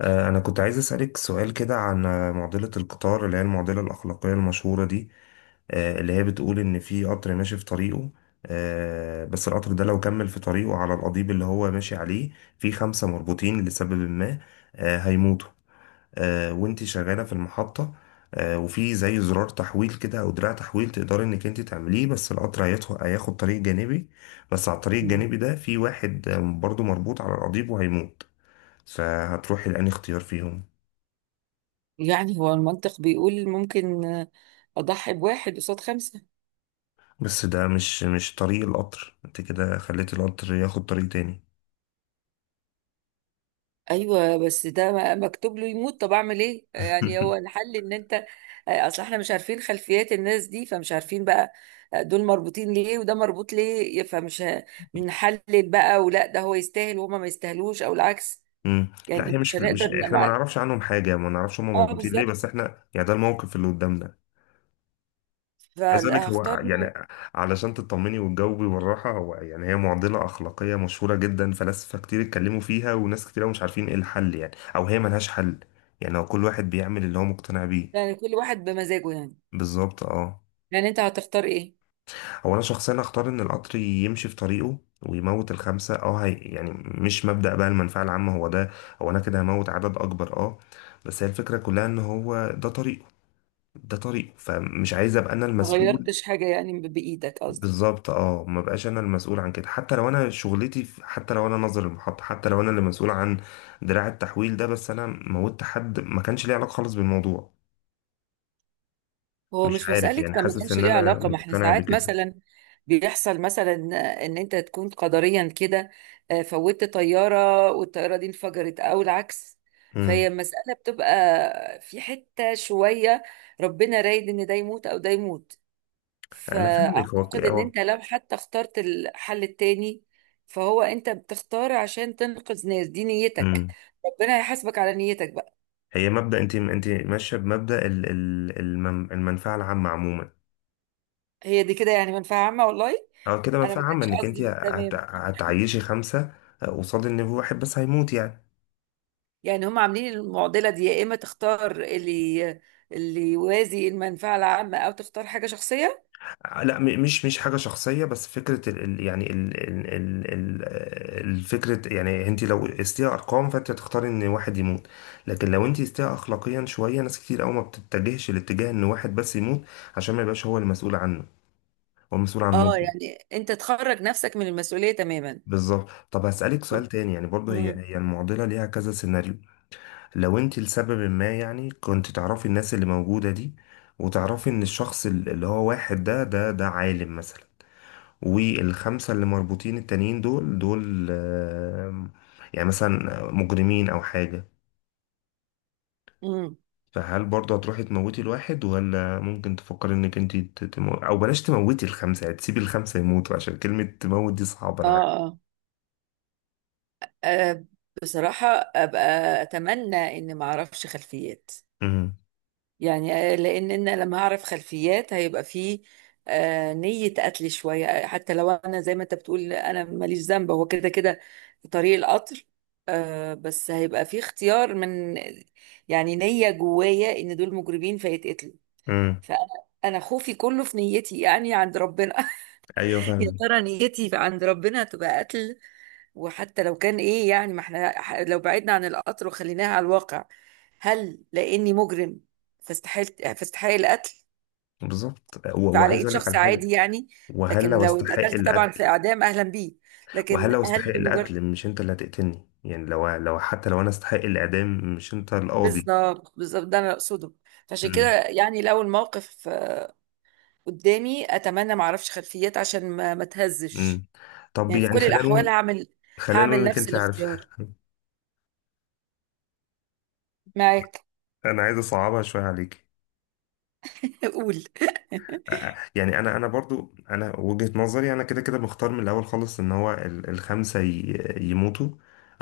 أنا كنت عايز أسألك سؤال كده عن معضلة القطار اللي هي المعضلة الأخلاقية المشهورة دي. اللي هي بتقول إن في قطر ماشي في طريقه. بس القطر ده لو كمل في طريقه على القضيب اللي هو ماشي عليه، في خمسة مربوطين لسبب ما هيموتوا. وإنتي شغالة في المحطة، وفي زي زرار تحويل كده أو دراع تحويل تقدري إنك إنتي تعمليه، بس القطر هياخد طريق جانبي. بس على الطريق مم. الجانبي ده في واحد برضه مربوط على القضيب وهيموت. فهتروحي لأنهي اختيار فيهم؟ يعني هو المنطق بيقول ممكن اضحي بواحد قصاد خمسه. بس ده مش طريق القطر، انت كده خليت القطر ياخد طريق تاني. ايوه، بس ده مكتوب له يموت. طب اعمل ايه؟ يعني هو الحل ان انت اصل احنا مش عارفين خلفيات الناس دي، فمش عارفين بقى دول مربوطين ليه وده مربوط ليه، فمش بنحلل بقى، ولا ده هو يستاهل وهما ما يستاهلوش او العكس؟ مم. لا، يعني هي مش مش هنقدر احنا ما مع. نعرفش عنهم حاجة، ما نعرفش هم اه، مربوطين ليه، بس بالظبط. احنا يعني ده الموقف اللي قدامنا. عايز اقول لك هو فهختار إنه يعني علشان تطمني وتجاوبي بالراحة، هو يعني هي معضلة أخلاقية مشهورة جدا، فلاسفة كتير اتكلموا فيها وناس كتير أوي مش عارفين ايه الحل يعني، او هي ملهاش حل. يعني هو كل واحد بيعمل اللي هو مقتنع بيه. يعني كل واحد بمزاجه. يعني بالظبط اه. يعني انت هتختار ايه؟ هو انا شخصيا اختار ان القطر يمشي في طريقه ويموت الخمسه، اه هي يعني مش مبدأ بقى المنفعه العامه هو ده. هو انا كده هموت عدد اكبر، اه. بس هي الفكره كلها ان هو ده طريقه. ده طريقه فمش عايز ابقى انا ما المسؤول. غيرتش حاجه يعني بايدك قصدك. بالظبط اه، ما بقاش انا المسؤول عن كده، حتى لو انا حتى لو انا ناظر المحطه، حتى لو انا اللي مسؤول عن دراع التحويل ده، بس انا موتت حد ما كانش ليه علاقه خالص بالموضوع. هو مش مش عارف مسألة يعني كان ما حاسس كانش ان ليه انا علاقة، ما احنا مقتنع ساعات بكده. مثلا بيحصل مثلا ان انت تكون قدريا كده. فوتت طيارة والطيارة دي انفجرت او العكس، امم. فهي المسألة بتبقى في حتة شوية ربنا رايد ان ده يموت او ده يموت. انا فاهمك. فاعتقد ان هو انت لو حتى اخترت الحل التاني، فهو انت بتختار عشان تنقذ ناس دي نيتك. هو ربنا هيحاسبك على نيتك بقى. هي مبدأ انت ماشيه بمبدأ المنفعه العامه عموما. هي دي كده يعني منفعة عامة والله. او كده انا منفعه ما عامه، كانش انك انت قصدي، بس تمام. هتعيشي خمسه قصاد ان في واحد بس هيموت يعني. يعني هم عاملين المعضلة دي، يا إما تختار اللي يوازي المنفعة العامة، أو تختار حاجة شخصية. لا، مش حاجه شخصيه، بس فكره يعني الفكره يعني انت لو قستيها ارقام فانت هتختاري ان واحد يموت. لكن لو انت قستيها اخلاقيا شويه ناس كتير قوي ما بتتجهش الاتجاه ان واحد بس يموت عشان ما يبقاش هو المسؤول عنه، هو المسؤول عن اه، موته. يعني أنت تخرج نفسك من المسؤولية تماما. بالظبط. طب هسألك سؤال تاني، يعني برضه هي مم. هي المعضلة ليها كذا سيناريو. لو انت لسبب ما يعني كنت تعرفي الناس اللي موجودة دي، وتعرفي ان الشخص اللي هو واحد ده عالم مثلا، والخمسة اللي مربوطين التانيين دول يعني مثلا مجرمين او حاجة. مم. فهل برضه هتروحي تموتي الواحد، ولا ممكن تفكري انك انت او بلاش تموتي الخمسة يعني تسيبي الخمسة يموتوا، عشان كلمة تموت دي صعبة آه, انا عارف. آه آه، بصراحة أبقى أتمنى إن ما أعرفش خلفيات. امم. يعني لان انا لما هعرف خلفيات هيبقى فيه نية قتل شوية. حتى لو انا زي ما انت بتقول انا ماليش ذنب، هو كده كده في طريق القطر. بس هيبقى فيه اختيار من، يعني نية جوايا ان دول مجرمين فيتقتلوا. امم. فانا انا خوفي كله في نيتي، يعني عند ربنا. ايوه يا فاهم. ترى نيتي عند ربنا تبقى قتل؟ وحتى لو كان ايه، يعني ما احنا لو بعدنا عن القطر وخليناها على الواقع، هل لاني مجرم فاستحيل فاستحق القتل؟ بالظبط، فعلى وعايز ايد اقول لك على شخص حاجه. عادي يعني. وهل لكن لو لو استحق اتقتلت طبعا في القتل. اعدام اهلا بيه، وهل لكن لو استحق هل لمجرد؟ القتل مش انت اللي هتقتلني يعني، لو لو حتى لو انا استحق الاعدام مش انت القاضي. بالظبط بالظبط، ده انا اقصده. فعشان كده امم. يعني لو الموقف قدامي، اتمنى ما اعرفش خلفيات عشان ما تهزش. امم. طب يعني في يعني كل خلينا الاحوال نقول، هعمل خلينا نقول هعمل انك نفس انت عارفه. الاختيار معاك. انا عايز اصعبها شويه عليك. قول. يعني انا برضو انا وجهة نظري انا كده كده مختار من الاول خالص، ان هو الخمسة يموتوا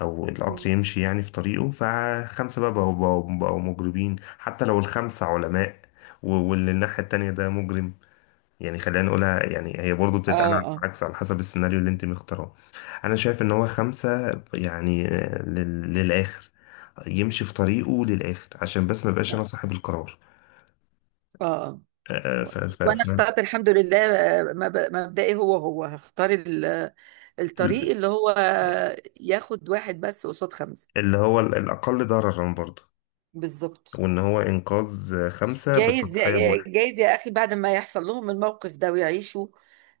او القطر يمشي يعني في طريقه، فخمسة بقى بقوا مجرمين حتى لو الخمسة علماء. واللي الناحية التانية ده مجرم، يعني خلينا نقولها يعني هي برضو بتتقال اه على اه العكس على حسب السيناريو اللي انت مختاره. انا شايف ان هو خمسة يعني للاخر يمشي في طريقه للاخر، عشان بس ما بقاش انا صاحب القرار. اه. آه، ف ف وانا ف اخترت الحمد لله مبدئي هو هختار الطريق اللي هو ياخد واحد بس قصاد خمسة. اللي هو الأقل ضررا برضه، بالظبط. وإن هو إنقاذ خمسة جايز. بالتضحية بواحد. جايز يا اخي، بعد ما يحصل لهم الموقف ده ويعيشوا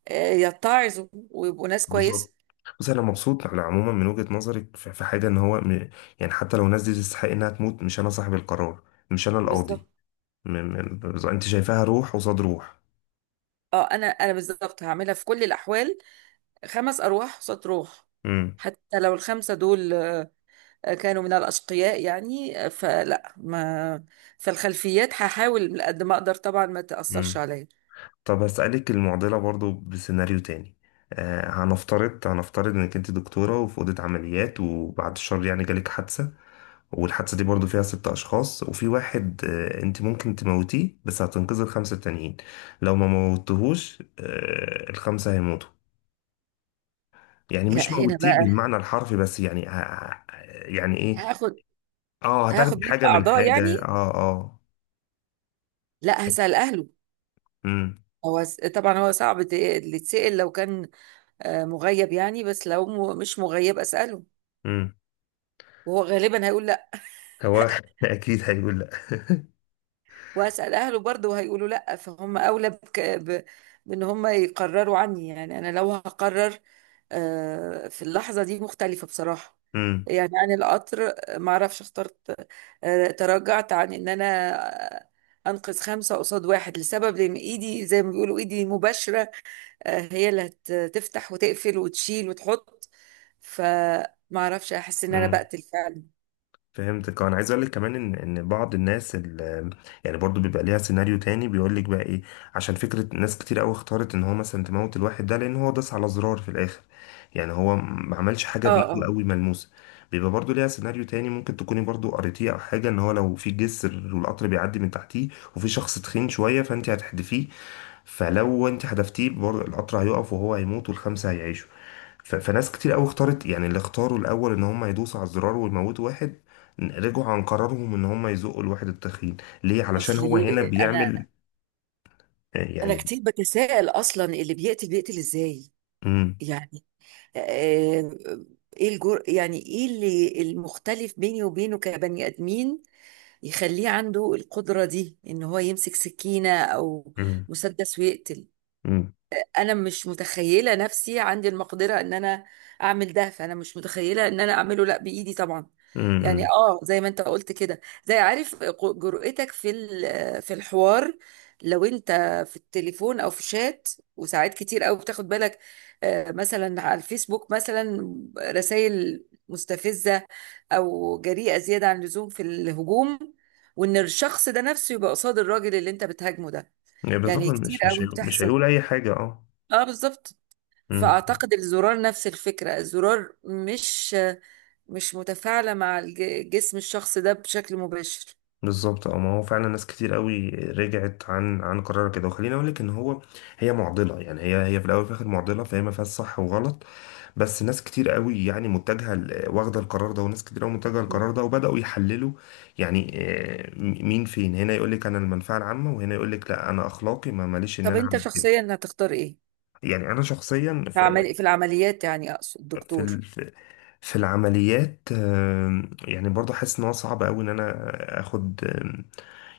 يتعظوا ويبقوا ناس كويسة. بالظبط. بس أنا مبسوط على عموما من وجهة نظرك، في حاجة إن هو يعني حتى لو الناس دي تستحق إنها تموت مش أنا صاحب القرار، مش أنا القاضي. بالظبط. أنت شايفاها روح قصاد روح؟ اه، انا بالظبط هعملها في كل الاحوال، خمس ارواح قصاد روح، امم. حتى لو الخمسة دول كانوا من الأشقياء يعني فلا ما. فالخلفيات هحاول قد ما أقدر طبعا ما تأثرش امم. عليا. طب هسألك المعضلة برضه بسيناريو تاني. هنفترض إنك أنت دكتورة وفي أوضة عمليات وبعد الشر يعني جالك حادثة، والحادثة دي برضو فيها ست أشخاص، وفي واحد أنت ممكن تموتيه بس هتنقذي الخمسة التانيين. لو ما موتتهوش الخمسة هيموتوا. يعني مش لا، هنا موتيه بقى بالمعنى الحرفي، بس يعني يعني إيه، هاخد آه هتاخدي هاخد منه حاجة من أعضاء حاجة، يعني. آه آه. لا، هسأل أهله. امم. هو طبعا هو صعب اللي يتسأل، لو كان مغيب يعني، بس لو مش مغيب أسأله، امم. وهو غالبا هيقول لا. هو أكيد هيقول لأ. واسال اهله برضه هيقولوا لا، فهم اولى بك، بان هم يقرروا عني. يعني انا لو هقرر في اللحظه دي مختلفه بصراحه يعني عن القطر. ما اعرفش، اخترت تراجعت عن ان انا آه، انقذ خمسه قصاد واحد، لسبب لان ايدي زي ما بيقولوا ايدي مباشره. هي اللي هتفتح وتقفل وتشيل وتحط. فما اعرفش، احس ان انا امم. بقتل فعلا. فهمتك. انا عايز اقول لك كمان ان بعض الناس يعني برضو بيبقى ليها سيناريو تاني بيقول لك بقى ايه. عشان فكره ناس كتير قوي اختارت ان هو مثلا تموت الواحد ده لان هو داس على زرار في الاخر، يعني هو ما عملش حاجه اه بايده اه. قوي ملموسه. بيبقى برضو ليها سيناريو تاني ممكن تكوني برضو قريتيه او حاجه، ان هو لو في جسر والقطر بيعدي من تحتيه وفي شخص تخين شويه، فانت هتحدفيه، فلو انت حدفتيه برضو القطر هيقف وهو هيموت والخمسه هيعيشوا. فناس كتير قوي اختارت يعني اللي اختاروا الاول ان هم يدوسوا على الزرار ويموتوا واحد، رجعوا عن قرارهم ان هم يزقوا الواحد التخين. ليه؟ علشان هو هنا اصلي بيعمل انا يعني. كتير بتساءل اصلا اللي بيقتل بيقتل ازاي. امم. يعني آه، ايه الجر يعني، ايه اللي المختلف بيني وبينه كبني ادمين يخليه عنده القدرة دي ان هو يمسك سكينة او امم. مسدس ويقتل؟ امم. انا مش متخيله نفسي عندي المقدره ان انا اعمل ده، فانا مش متخيله ان انا اعمله لا بايدي طبعا. يعني امم. اه، زي ما انت قلت كده، زي عارف جرأتك في الحوار لو انت في التليفون او في شات. وساعات كتير قوي بتاخد بالك مثلا على الفيسبوك مثلا رسائل مستفزه او جريئه زياده عن اللزوم في الهجوم، وان الشخص ده نفسه يبقى قصاد الراجل اللي انت بتهاجمه ده. يعني بالظبط يعني كتير قوي مش بتحصل. هيقول اي حاجه، اه. اه بالظبط. امم. فأعتقد الزرار نفس الفكرة، الزرار مش متفاعلة مع جسم الشخص ده بشكل مباشر. بالظبط اه، ما هو فعلا ناس كتير قوي رجعت عن قرار كده. وخليني اقول لك ان هو هي معضله، يعني هي هي في الاول وفي الاخر معضله، فهي ما فيهاش صح وغلط. بس ناس كتير قوي يعني متجهه واخده القرار ده، وناس كتير قوي متجهه مم. القرار ده، وبداوا يحللوا. يعني مين فين هنا يقول لك انا المنفعه العامه، وهنا يقول لك لا انا اخلاقي ما ماليش ان طب انا انت اعمل كده. شخصيا هتختار ايه؟ يعني انا شخصيا في العمليات يعني، اقصد في دكتور؟ ال... في في العمليات يعني برضه حاسس ان هو صعب قوي ان انا اخد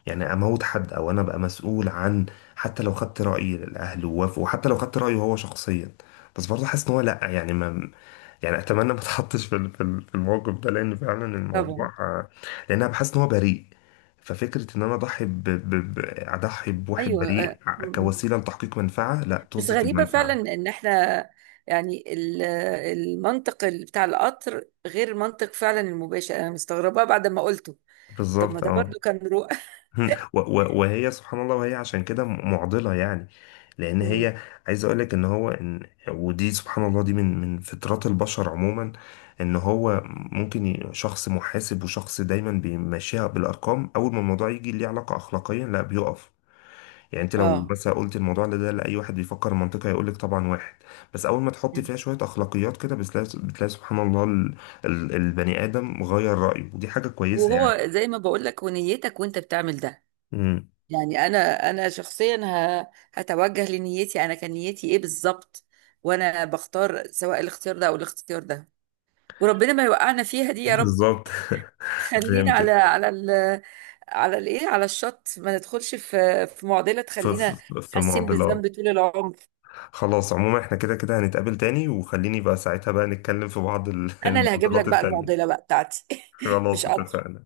يعني اموت حد، او انا ابقى مسؤول عن، حتى لو خدت رأي الاهل ووافقوا وحتى لو خدت رأيه هو شخصيا، بس برضه حاسس ان هو لا يعني ما، يعني اتمنى ما اتحطش في الموقف ده، لان فعلا الموضوع طبعا. لان انا بحس ان هو بريء. ففكرة ان انا اضحي ب... ب... ب... اضحي بواحد ايوه، بريء آه، م- م. كوسيلة لتحقيق منفعة، لا، بس طز في غريبة فعلا المنفعة. ان احنا يعني المنطق بتاع القطر غير منطق فعلا المباشر. انا مستغربة بعد ما قلته. طب ما بالظبط ده اه. برضو كان رؤى. مم. وهي سبحان الله، وهي عشان كده معضلة يعني، لأن مم. هي. عايز أقول لك إن هو إن ودي سبحان الله دي من فطرات البشر عموما، إن هو ممكن شخص محاسب وشخص دايما بيمشيها بالأرقام، أول ما الموضوع يجي ليه علاقة أخلاقيا لا بيقف. يعني أنت لو اه. بس قلت الموضوع ده لأي واحد بيفكر منطقي هيقول لك طبعا واحد، بس أول ما تحط مم. فيها شوية أخلاقيات كده بتلاقي بتلاقي سبحان الله البني آدم غير رأيه، ودي حاجة كويسة وهو يعني. زي ما بقول لك، ونيتك وانت بتعمل ده، مم. يعني انا شخصيا هتوجه لنيتي. انا كان نيتي ايه بالظبط؟ وانا بختار سواء الاختيار ده او الاختيار ده. وربنا ما يوقعنا فيها دي يا رب. بالظبط. خلينا على فهمتك. على على الايه، على الشط، ما ندخلش في معضله في تخلينا في حاسين معضلات. بالذنب طول العمر. خلاص عموما احنا كده كده هنتقابل تاني وخليني بقى ساعتها بقى نتكلم في بعض انا اللي هجيب لك المعضلات بقى التانية. المعضله بقى بتاعتي. خلاص مش قطر. اتفقنا.